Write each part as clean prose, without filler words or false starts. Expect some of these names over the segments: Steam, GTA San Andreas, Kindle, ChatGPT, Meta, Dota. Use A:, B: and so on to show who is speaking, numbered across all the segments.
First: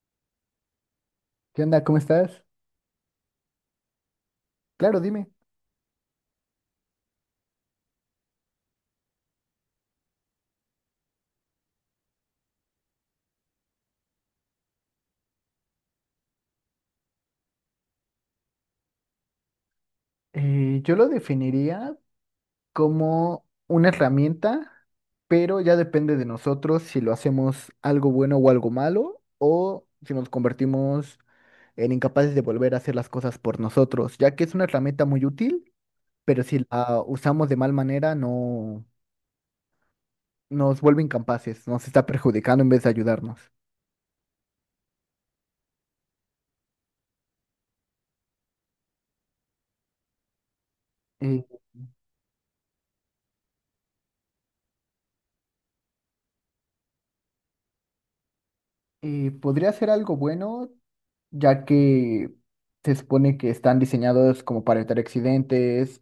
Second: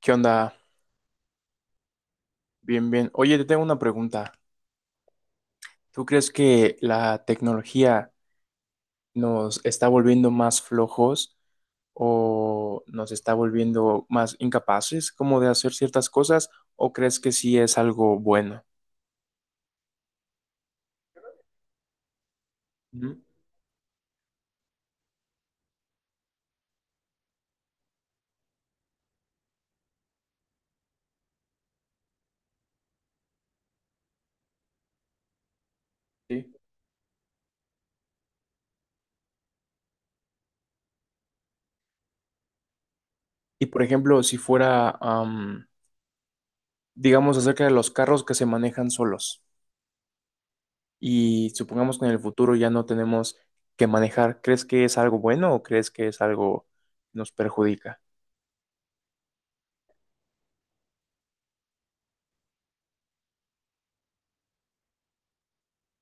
A: ¿Qué onda?
B: ¿Qué onda? ¿Cómo estás?
A: Bien, bien. Oye, te tengo una pregunta.
B: Claro, dime.
A: ¿Tú crees que la tecnología nos está volviendo más flojos o nos está volviendo más incapaces como de hacer ciertas cosas o crees que sí es algo bueno?
B: Yo lo definiría
A: Ujú,
B: como una herramienta, pero ya depende de nosotros si lo hacemos algo bueno o algo malo, o si nos convertimos en incapaces de volver a hacer las cosas por nosotros, ya que es una herramienta muy útil, pero
A: sí.
B: si la usamos de mal manera, no nos vuelve incapaces, nos está perjudicando en vez de ayudarnos.
A: Y por ejemplo, si fuera, digamos, acerca de los carros que se manejan solos
B: Eh,
A: y supongamos que en el futuro ya no tenemos que manejar, ¿crees que es algo bueno o crees que es algo que nos perjudica?
B: podría ser algo bueno ya que se supone que están diseñados como para evitar accidentes,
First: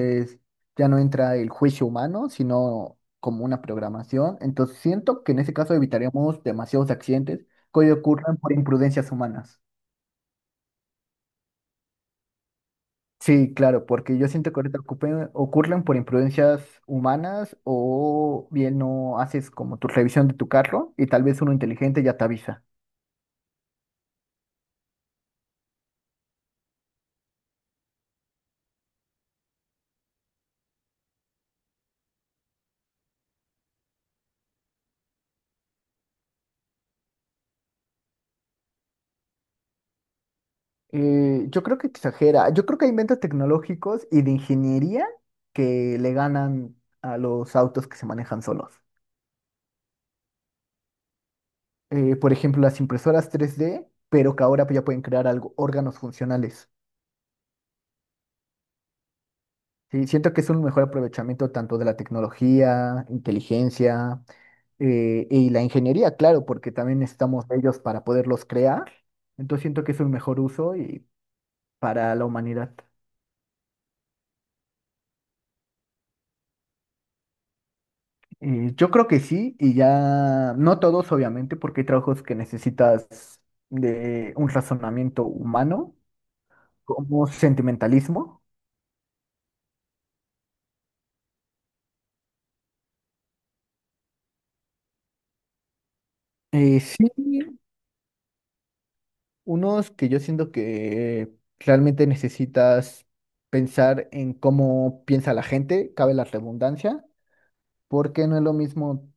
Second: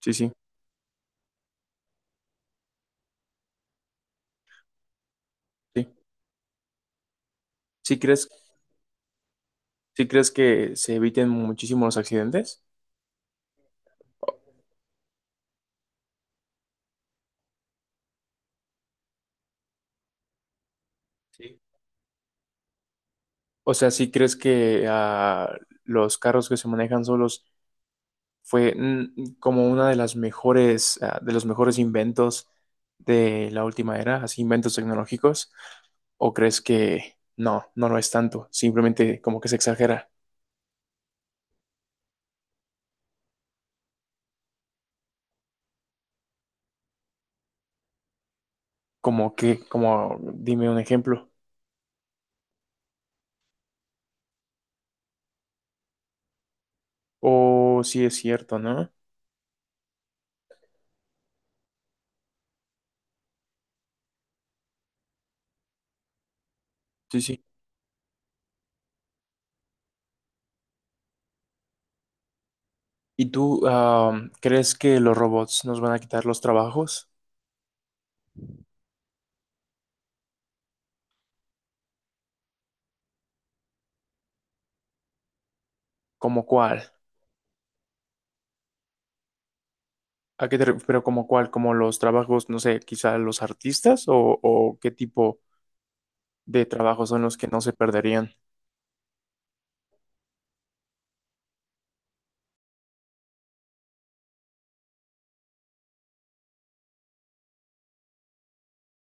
A: Sí, sí,
B: ya no entra el juicio humano, sino como una programación. Entonces siento que en ese caso
A: sí.
B: evitaríamos demasiados accidentes que hoy
A: ¿Sí crees,
B: ocurren por imprudencias humanas.
A: sí crees que se eviten muchísimo los accidentes?
B: Sí, claro, porque yo siento que ahorita ocurren por imprudencias humanas o bien no haces como tu revisión de tu carro y tal vez uno
A: Sí.
B: inteligente ya te avisa.
A: O sea, ¿sí crees que los carros que se manejan solos fue como una de las mejores, de los mejores inventos de la última era, así inventos tecnológicos? ¿O crees que no lo es tanto? Simplemente como que se exagera,
B: Yo creo que exagera. Yo creo que hay inventos tecnológicos y de ingeniería que le ganan a los autos que se manejan solos.
A: dime un ejemplo.
B: Por ejemplo, las impresoras 3D, pero que ahora ya pueden crear algo, órganos funcionales.
A: O sí es cierto, ¿no?
B: Sí, siento que es un mejor aprovechamiento tanto de la tecnología, inteligencia y la ingeniería, claro, porque también
A: Sí, sí.
B: necesitamos de ellos para poderlos crear. Entonces siento que es un mejor uso y para la humanidad.
A: ¿Y tú crees que los robots nos van a quitar los trabajos?
B: Yo creo que sí, y ya, no todos obviamente, porque hay trabajos que necesitas de un razonamiento humano,
A: ¿Como cuál?
B: como sentimentalismo.
A: ¿A qué te ref- ¿Pero como cuál? ¿Como los trabajos, no sé, quizá los artistas o qué tipo de
B: Sí,
A: trabajos son los que no se perderían?
B: unos que yo siento que realmente necesitas pensar en cómo piensa la gente, cabe la redundancia, porque no es lo mismo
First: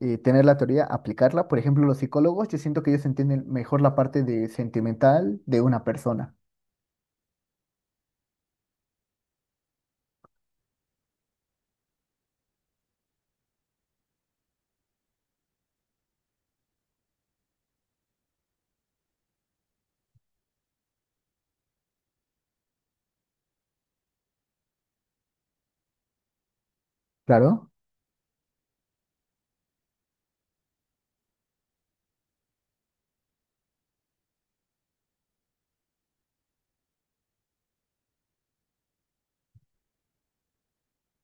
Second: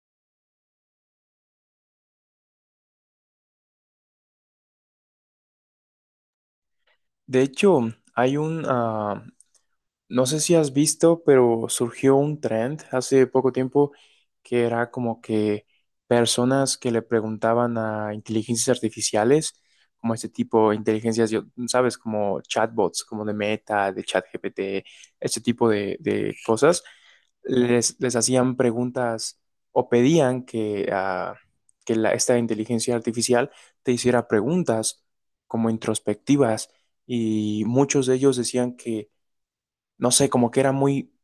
B: tener la teoría, aplicarla. Por ejemplo, los psicólogos, yo siento que ellos entienden mejor la parte de sentimental de una persona.
A: De hecho, hay un, ah, no sé si has visto, pero surgió un trend hace poco tiempo que era como que personas que le preguntaban a inteligencias artificiales, como este tipo de inteligencias, sabes, como chatbots, como de Meta, de ChatGPT, este tipo de cosas,
B: Claro.
A: les hacían preguntas o pedían que, que esta inteligencia artificial te hiciera preguntas como introspectivas y muchos de ellos decían que no sé, como que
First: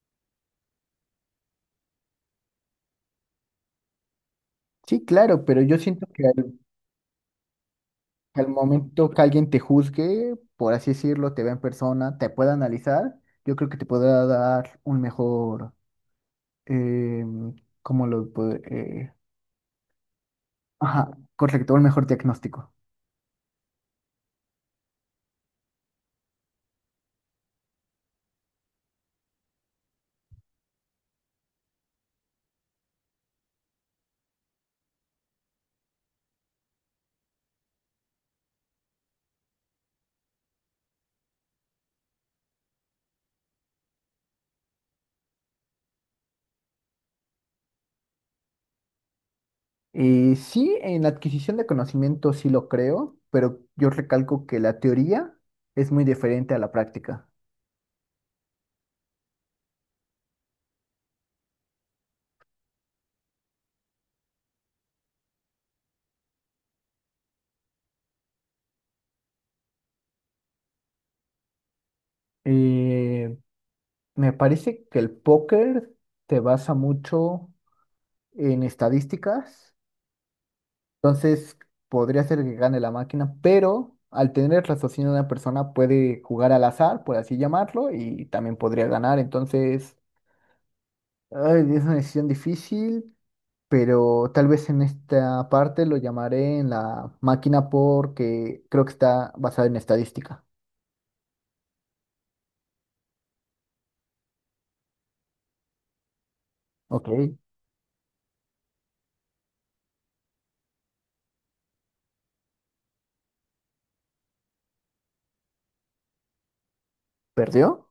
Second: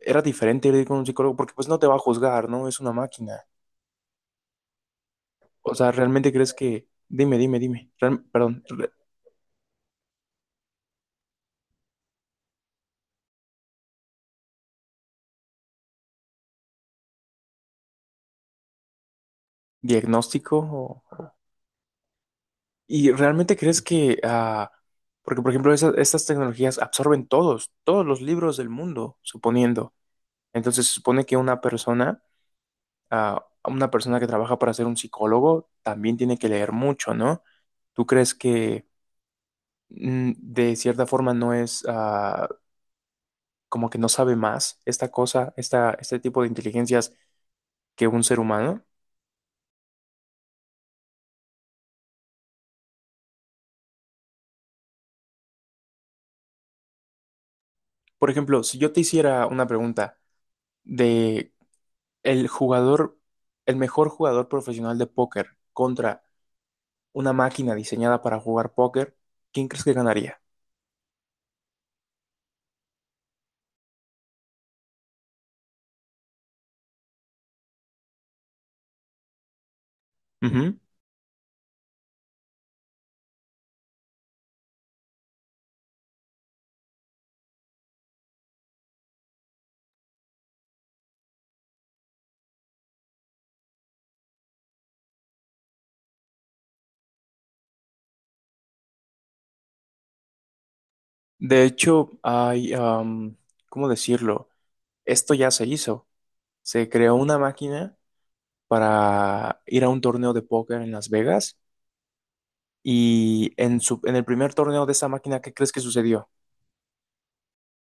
A: era diferente ir con un psicólogo porque pues no te va a juzgar, ¿no? Es una máquina.
B: Sí, claro, pero
A: O
B: yo
A: sea,
B: siento que
A: ¿realmente crees
B: al
A: que, dime,
B: Al momento que alguien te juzgue, por así decirlo, te vea en persona, te pueda analizar, yo creo que te podrá dar un mejor, eh, ¿cómo lo puedo? eh,
A: diagnóstico?
B: ajá, correcto, un mejor diagnóstico.
A: ¿Y realmente crees que, ah, porque por ejemplo, estas tecnologías absorben todos los libros del mundo, suponiendo. Entonces se supone que una persona, una persona que trabaja para ser un psicólogo, también tiene que leer mucho, ¿no? ¿Tú crees que de cierta forma no es... como que no sabe más esta cosa, este tipo de inteligencias que un ser humano.
B: Sí, en la adquisición de conocimiento sí lo creo, pero yo recalco que la teoría es muy diferente a la práctica.
A: Por ejemplo, si yo te hiciera una pregunta de el jugador, el mejor jugador profesional de póker contra una máquina diseñada para jugar póker, ¿quién crees que ganaría?
B: Eh, me parece que el póker te basa mucho en estadísticas.
A: Ujú.
B: Entonces, podría ser que gane la máquina, pero al tener el raciocinio de una persona puede jugar al azar, por así llamarlo, y también podría ganar. Entonces, ay, es una decisión difícil, pero tal vez en esta parte lo llamaré en la máquina porque creo que está basada en estadística.
A: De hecho, ¿cómo decirlo? Esto ya se hizo. Se
B: Ok,
A: creó una máquina para ir a un torneo de póker en Las Vegas y en el primer torneo de esa máquina, ¿qué crees que sucedió?
B: ¿perdió?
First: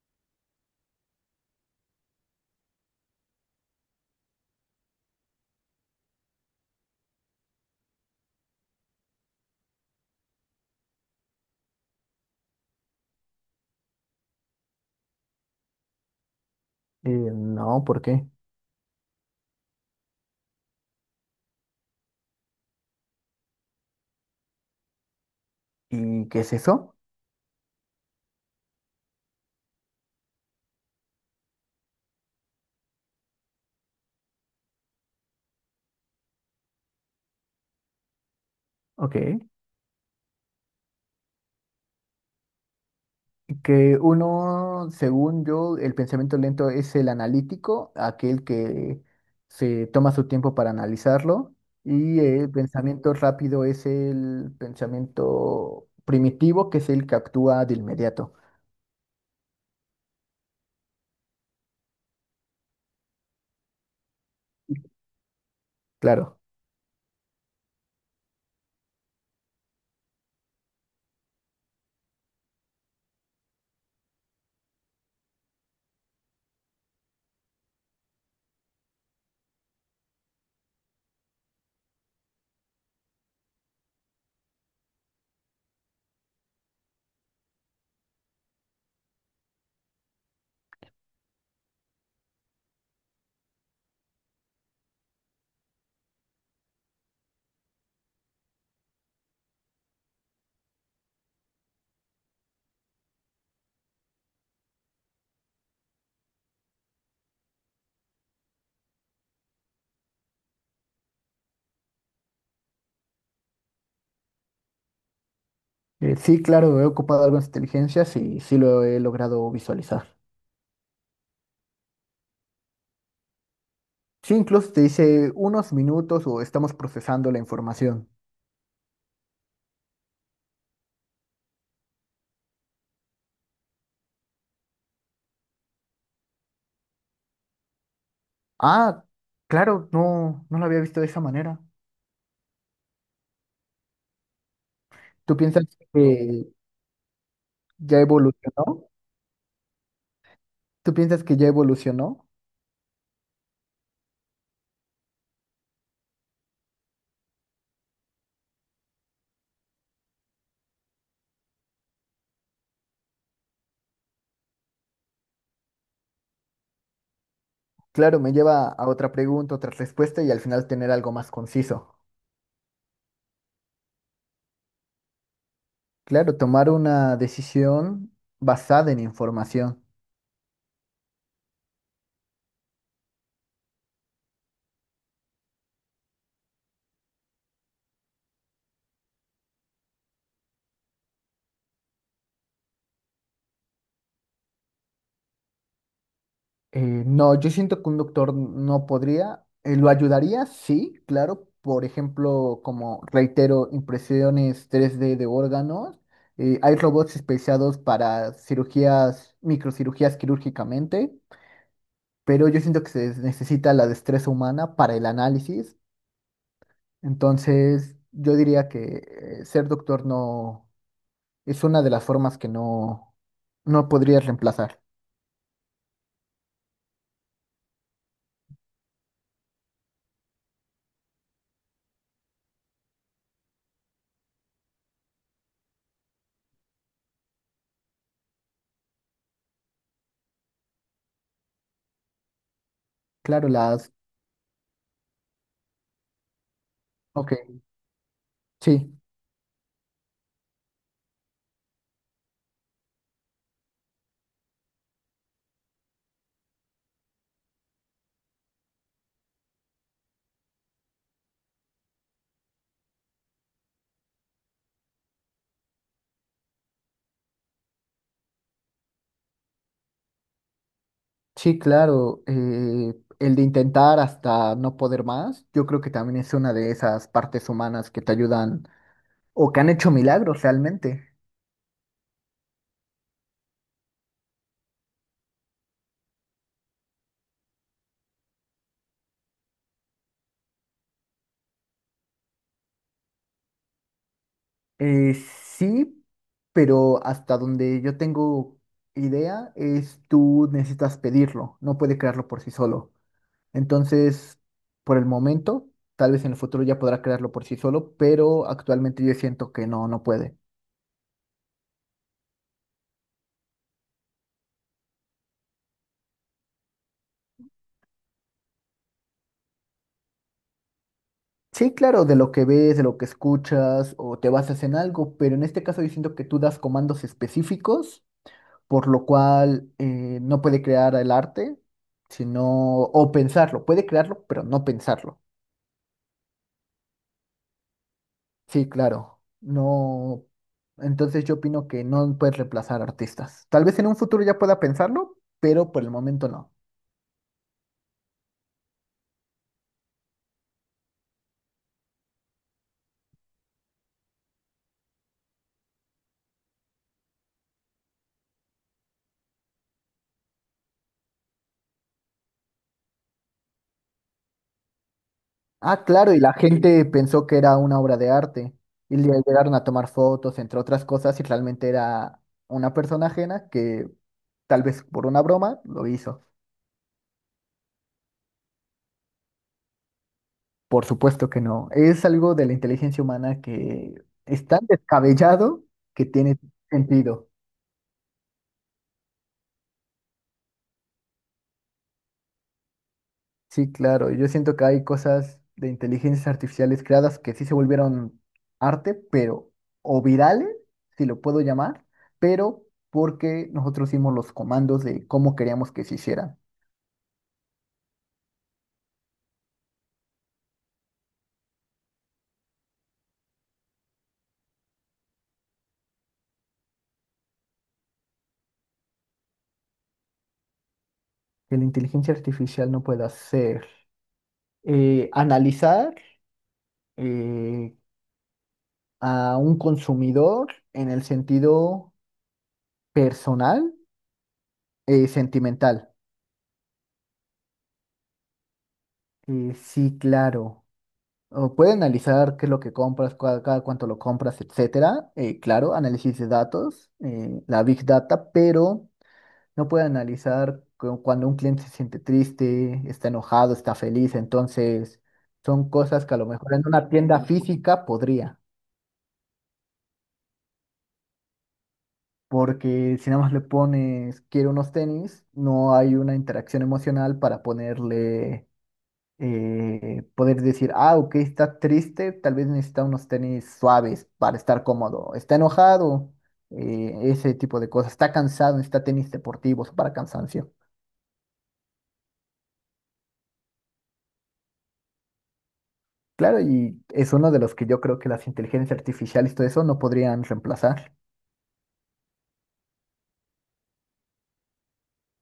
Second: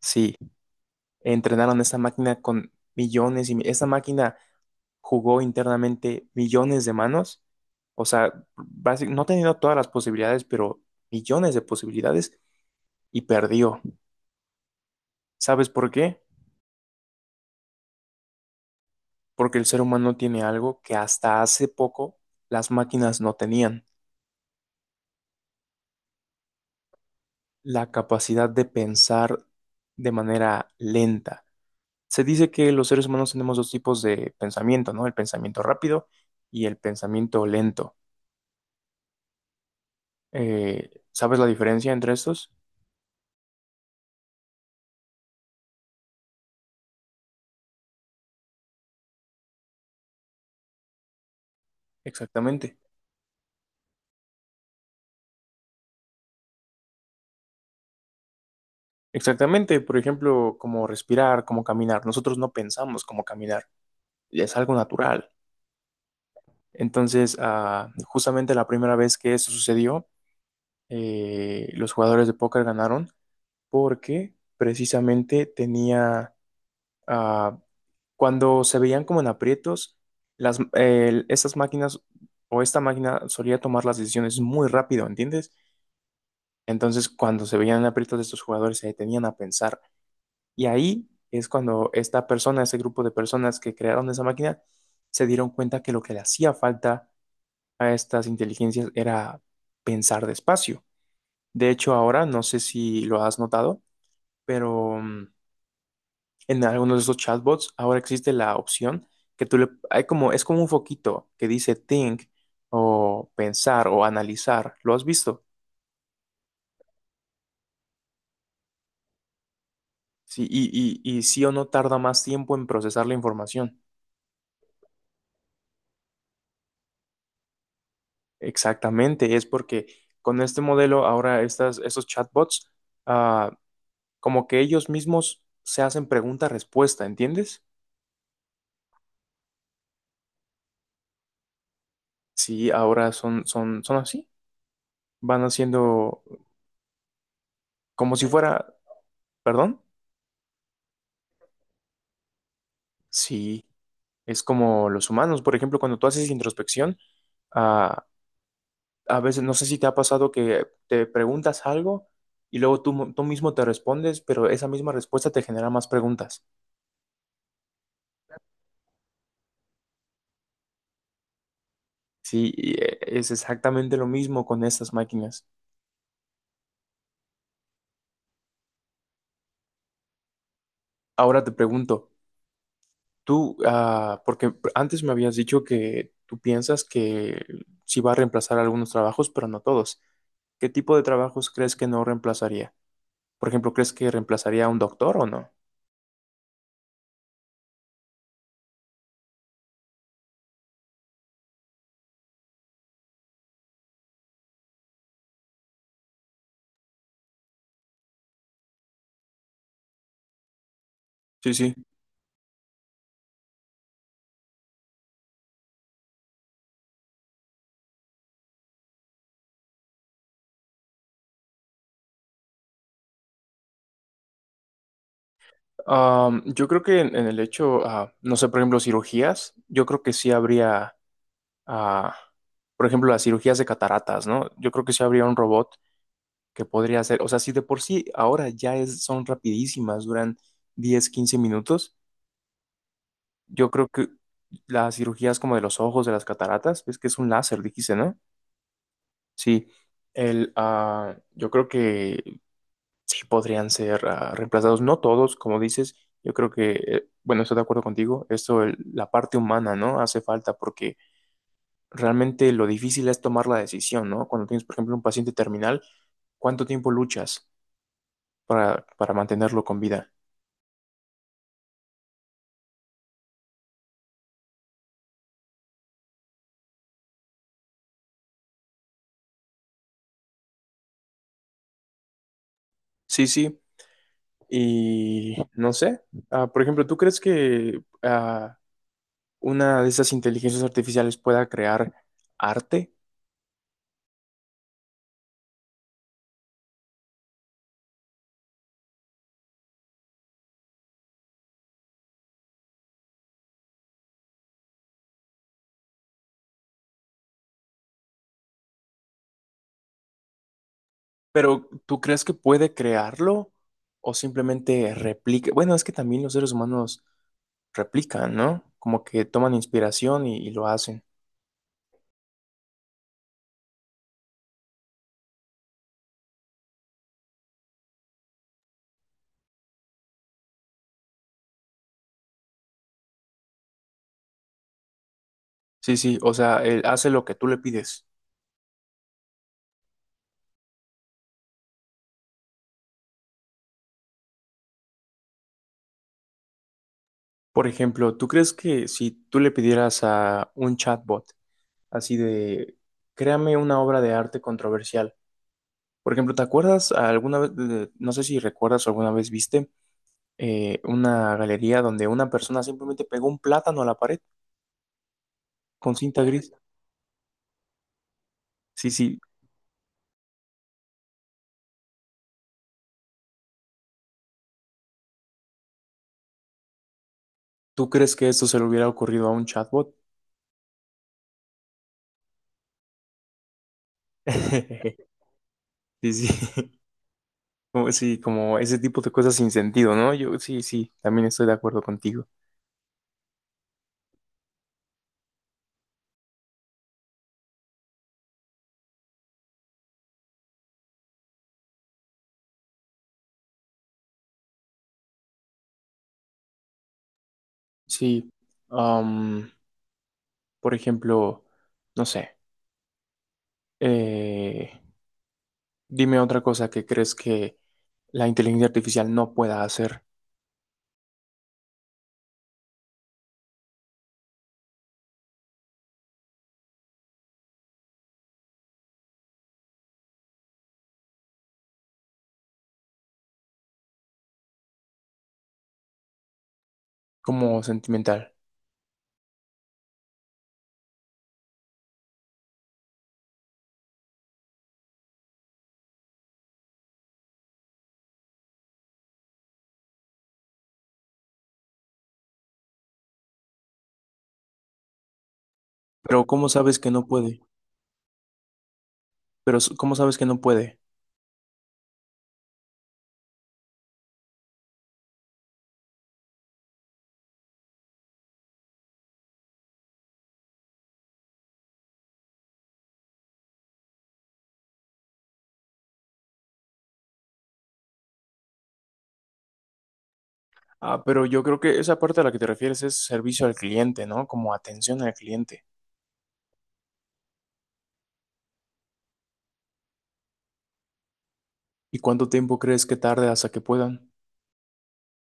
A: Sí, entrenaron esta máquina con millones y mi- esta máquina jugó internamente millones de manos, o sea, no teniendo todas las posibilidades, pero millones de posibilidades y perdió. ¿Sabes por qué?
B: No, ¿por qué?
A: Porque el ser humano tiene algo que hasta hace poco las máquinas no tenían,
B: ¿Y qué es eso?
A: la capacidad de pensar de manera lenta. Se dice que los seres humanos tenemos dos tipos de pensamiento, ¿no? El pensamiento rápido y el pensamiento lento.
B: Ok.
A: ¿Sabes la diferencia entre estos?
B: Que uno, según yo, el pensamiento lento es el analítico, aquel que se toma su tiempo para analizarlo, y el
A: Exactamente.
B: pensamiento rápido es el pensamiento primitivo, que es el que actúa de inmediato.
A: Exactamente, por ejemplo, como respirar, como caminar. Nosotros no pensamos como caminar, es algo natural.
B: Claro.
A: Entonces, justamente la primera vez que eso sucedió, los jugadores de póker ganaron porque precisamente tenía, ah, cuando se veían como en aprietos, estas máquinas o esta máquina solía tomar las decisiones muy rápido, ¿entiendes? Entonces, cuando se veían aprietos de estos jugadores, se detenían a pensar. Y ahí es cuando esta persona, ese grupo de personas que crearon esa máquina, se dieron cuenta que lo que le hacía falta a estas inteligencias era pensar despacio. De hecho, ahora, no sé si lo has notado, pero en algunos de esos chatbots ahora existe la opción que tú le... Hay como, es como un foquito que dice think o pensar o analizar. ¿Lo has visto?
B: Sí, claro, he ocupado algunas inteligencias y sí lo he logrado visualizar.
A: Sí, y sí o no tarda más tiempo en procesar la información.
B: Sí, incluso te dice unos minutos o estamos procesando la información.
A: Exactamente, es porque con este modelo ahora estos chatbots, ah, como que ellos mismos se hacen pregunta-respuesta, ¿entiendes?
B: Ah, claro, no, no lo había visto de esa manera.
A: Sí, ahora son así,
B: ¿Tú
A: van
B: piensas
A: haciendo
B: que... ¿Ya
A: como si fuera,
B: evolucionó?
A: perdón,
B: ¿Tú piensas que ya evolucionó?
A: sí, es como los humanos, por ejemplo, cuando tú haces introspección, ah, a veces no sé si te ha pasado que te preguntas algo y luego tú mismo te respondes, pero esa misma respuesta te genera más preguntas.
B: Claro, me lleva a otra pregunta, otra respuesta y al final tener algo más conciso.
A: Sí, es exactamente lo mismo con estas máquinas.
B: Claro, tomar una decisión basada en información.
A: Ahora te pregunto, porque antes me habías dicho que tú piensas que sí va a reemplazar algunos trabajos, pero no todos. ¿Qué tipo de trabajos crees que no reemplazaría? Por ejemplo, ¿crees que reemplazaría a un doctor o no?
B: No, yo siento que un doctor no podría. ¿Lo ayudaría? Sí, claro. Por ejemplo, como reitero, impresiones 3D de órganos. Hay robots especializados para cirugías, microcirugías quirúrgicamente,
A: Sí, sí.
B: pero yo siento que se necesita la destreza humana para el análisis. Entonces, yo diría que ser doctor no es una de las formas que no, no podrías reemplazar.
A: Yo creo que en el hecho, no sé, por ejemplo, cirugías, yo creo que sí habría, ah, por ejemplo, las cirugías de cataratas, ¿no? Yo creo que sí habría un robot que podría hacer, o sea, si de por sí ahora son rapidísimas, duran 10, 15 minutos.
B: Claro,
A: Yo creo
B: las...
A: que las cirugías como de los ojos, de las cataratas, es que es un láser,
B: Ok,
A: dijiste, ¿no?
B: sí,
A: Sí, yo creo que sí podrían ser reemplazados, no todos, como dices, yo creo que, bueno, estoy de acuerdo contigo, la parte humana, ¿no? Hace falta porque realmente lo difícil es tomar la decisión, ¿no? Cuando tienes, por ejemplo, un paciente terminal, ¿cuánto tiempo luchas para mantenerlo con vida?
B: sí, claro. El de intentar hasta no poder más, yo creo que también es una de esas partes humanas que te ayudan o que han hecho milagros realmente.
A: Sí, sí, y no sé, por ejemplo, ¿tú crees que... una de esas inteligencias artificiales pueda crear arte,
B: Eh, sí, pero hasta donde yo tengo idea es tú necesitas pedirlo, no puede crearlo por sí solo. Entonces, por el momento, tal vez en el futuro ya podrá crearlo por sí solo, pero actualmente yo siento que no, no puede.
A: pero ¿tú crees que puede crearlo o simplemente replica? Bueno, es que también los seres humanos replican, ¿no? Como que toman inspiración y lo hacen.
B: Sí, claro, de lo que ves, de lo que escuchas o te basas en algo, pero en este caso yo siento que tú das comandos específicos, por lo cual no puede crear el arte, sino, o pensarlo, puede crearlo, pero no pensarlo.
A: Sí, sí, o sea, él hace lo que tú le pides.
B: Sí, claro, no. Entonces yo opino que no puedes reemplazar artistas. Tal vez en un futuro ya pueda pensarlo, pero por el momento no.
A: Por ejemplo, ¿tú crees que si tú le pidieras a un chatbot así de, créame una obra de arte controversial? Por ejemplo, ¿te acuerdas alguna vez, no sé si recuerdas o alguna vez viste una galería donde una persona simplemente pegó un plátano a la pared
B: Ah,
A: con
B: claro,
A: cinta
B: y la
A: gris?
B: gente pensó que era una obra de arte.
A: Sí,
B: Y le
A: sí,
B: llegaron a tomar fotos, entre otras cosas, y realmente era una persona ajena que tal vez por una broma lo hizo.
A: ¿tú crees que esto se le hubiera ocurrido a un chatbot?
B: Por supuesto que no. Es algo de la inteligencia humana que es tan descabellado que
A: Sí,
B: tiene
A: sí,
B: sentido.
A: como, sí, como ese tipo de cosas sin sentido, ¿no? Yo sí, sí, también estoy de acuerdo contigo.
B: Sí, claro. Yo siento que hay cosas de inteligencias artificiales creadas que sí se volvieron arte, pero, o virales, si lo puedo llamar, pero porque nosotros hicimos los comandos de cómo queríamos que se hicieran.
A: Sí, am, por ejemplo, no sé, eh, dime otra cosa que crees que la inteligencia artificial no pueda hacer
B: Que la inteligencia artificial no puede hacer analizar eh, a un consumidor en el sentido personal, sentimental.
A: como sentimental.
B: Sí, claro. O puede analizar qué es lo que compras, cada cuánto lo compras, etcétera. Claro, análisis de datos, la big data, pero no puede analizar cuando un cliente se siente triste, está enojado, está feliz. Entonces, son cosas que a
A: Pero
B: lo
A: ¿cómo
B: mejor en
A: sabes que
B: una
A: no
B: tienda
A: puede?
B: física podría,
A: Cómo sabes que no puede?
B: porque si nada más le pones quiero unos tenis, no hay una interacción emocional para ponerle poder decir, ah, ok, está triste, tal vez necesita unos tenis suaves para estar cómodo, está enojado, ese tipo de cosas, está cansado, necesita tenis deportivos para cansancio.
A: Ah, pero yo creo que esa parte a la que te refieres es servicio al cliente, ¿no? Como atención al cliente.
B: Claro, y es uno de los que yo creo que las inteligencias artificiales y todo eso no podrían reemplazar
A: ¿Y cuánto tiempo crees que tarde hasta que puedan?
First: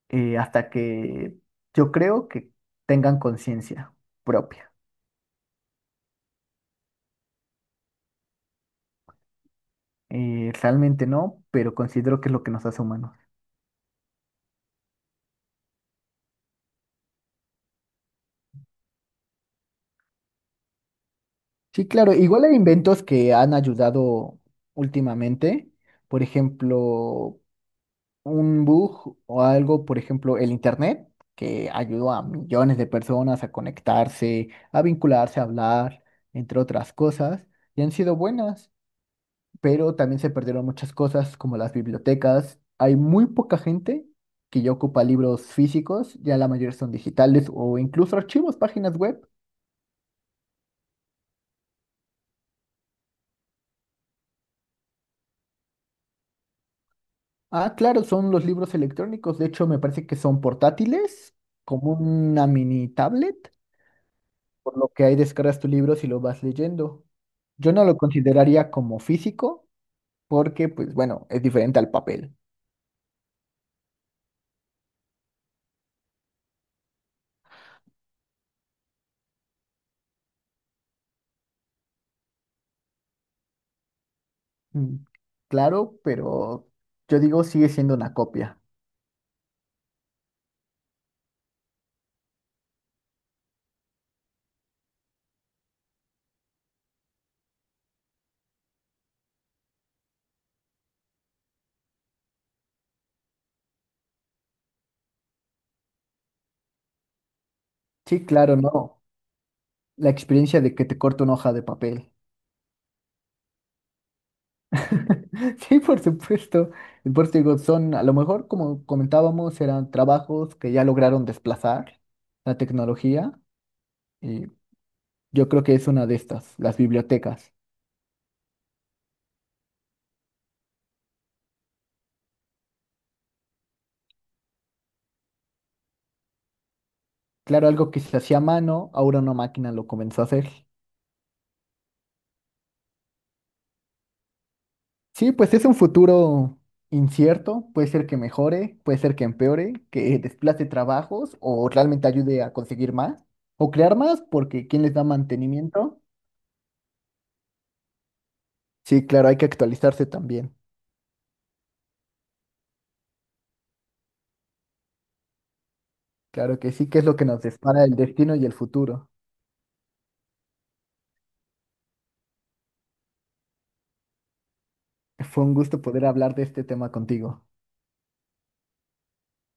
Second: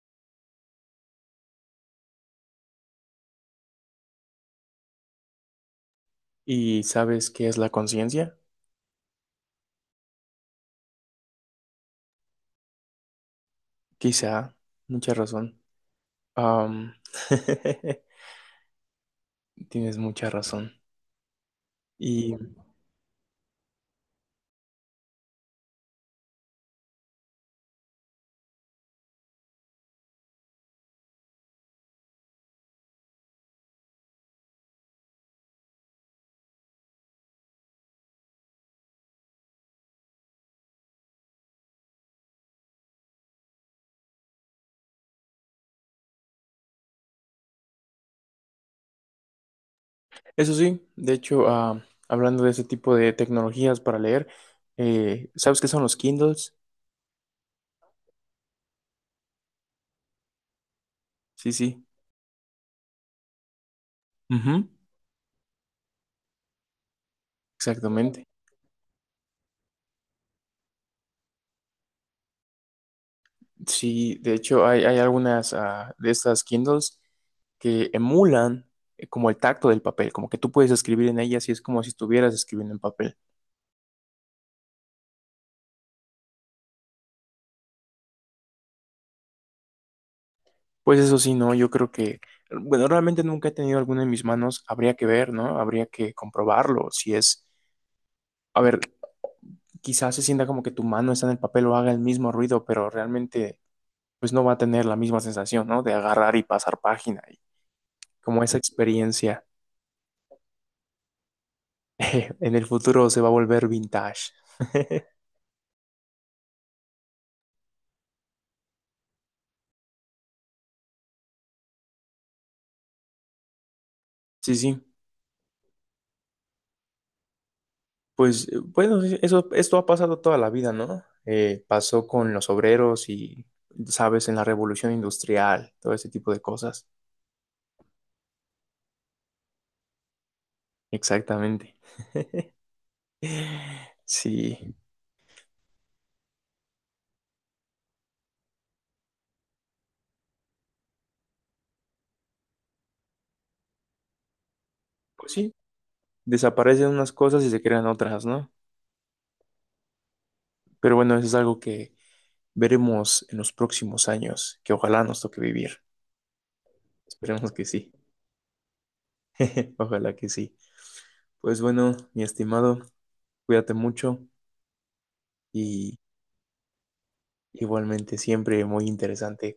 B: hasta que yo creo que tengan conciencia propia.
A: ¿Y sabes qué es la conciencia?
B: Realmente no, pero considero que es lo que nos hace humanos.
A: Quizá, mucha razón. Am, tienes mucha razón.
B: Sí, claro,
A: Y
B: igual hay inventos que han ayudado últimamente, por ejemplo, un bug o algo, por ejemplo, el Internet, que ayudó a millones de personas a conectarse, a vincularse, a hablar, entre otras cosas, y han sido buenas, pero también se perdieron muchas cosas como las bibliotecas. Hay muy poca gente que ya ocupa libros físicos, ya la mayoría son digitales o incluso archivos, páginas web.
A: eso sí, de hecho, hablando de ese tipo de tecnologías para leer, ¿sabes qué son los Kindles?
B: Ah, claro, son los libros electrónicos. De hecho, me parece que son portátiles,
A: Sí, sí.
B: como una mini tablet,
A: Ujú,
B: por lo que ahí descargas tu libro y lo vas leyendo. Yo no lo
A: exactamente.
B: consideraría como físico, porque, pues bueno, es diferente al papel.
A: Sí, de hecho hay algunas de estas Kindles que emulan como el tacto del papel, como que tú puedes escribir en ellas y es como si estuvieras escribiendo en papel.
B: Mm, claro, pero yo digo, sigue siendo una copia.
A: Pues eso sí, no, yo creo que, bueno, realmente nunca he tenido alguna en mis manos, habría que ver, ¿no? Habría que comprobarlo, si es, a ver, quizás se sienta como que tu mano está en el papel o haga el mismo ruido, pero realmente pues no va a tener la misma sensación, ¿no? De agarrar y pasar página y
B: Sí,
A: como
B: claro,
A: esa
B: no.
A: experiencia.
B: La experiencia de que te corto una hoja de papel.
A: En el futuro se va a volver vintage.
B: Sí, por supuesto. Y por eso digo, son, a lo mejor, como comentábamos, eran trabajos que ya lograron desplazar la tecnología. Y
A: Sí, sí,
B: yo creo que es una de estas, las bibliotecas.
A: pues bueno, sí, eso, esto ha pasado toda la vida, ¿no? Pasó con los obreros y, sabes, en la revolución industrial, todo ese tipo de cosas.
B: Claro, algo que se hacía a mano, ahora una máquina lo comenzó a hacer.
A: Exactamente. Sí,
B: Sí, pues es un futuro incierto, puede ser que mejore, puede ser que empeore, que desplace trabajos o realmente ayude a conseguir más o crear más, porque ¿quién les da
A: pues sí,
B: mantenimiento?
A: desaparecen unas cosas y se crean otras, ¿no?
B: Sí, claro, hay que actualizarse también.
A: Pero bueno, eso es algo que veremos en los próximos años, que ojalá nos toque vivir.
B: Claro que sí, que es lo que nos
A: Esperemos que
B: depara
A: sí,
B: el destino y el futuro.
A: ojalá que sí. Pues bueno, mi estimado, cuídate mucho
B: Fue un gusto
A: y
B: poder hablar de este tema contigo.
A: igualmente siempre muy interesante.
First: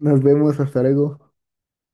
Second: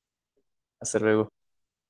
B: Nos vemos, hasta
A: Hasta luego.
B: luego.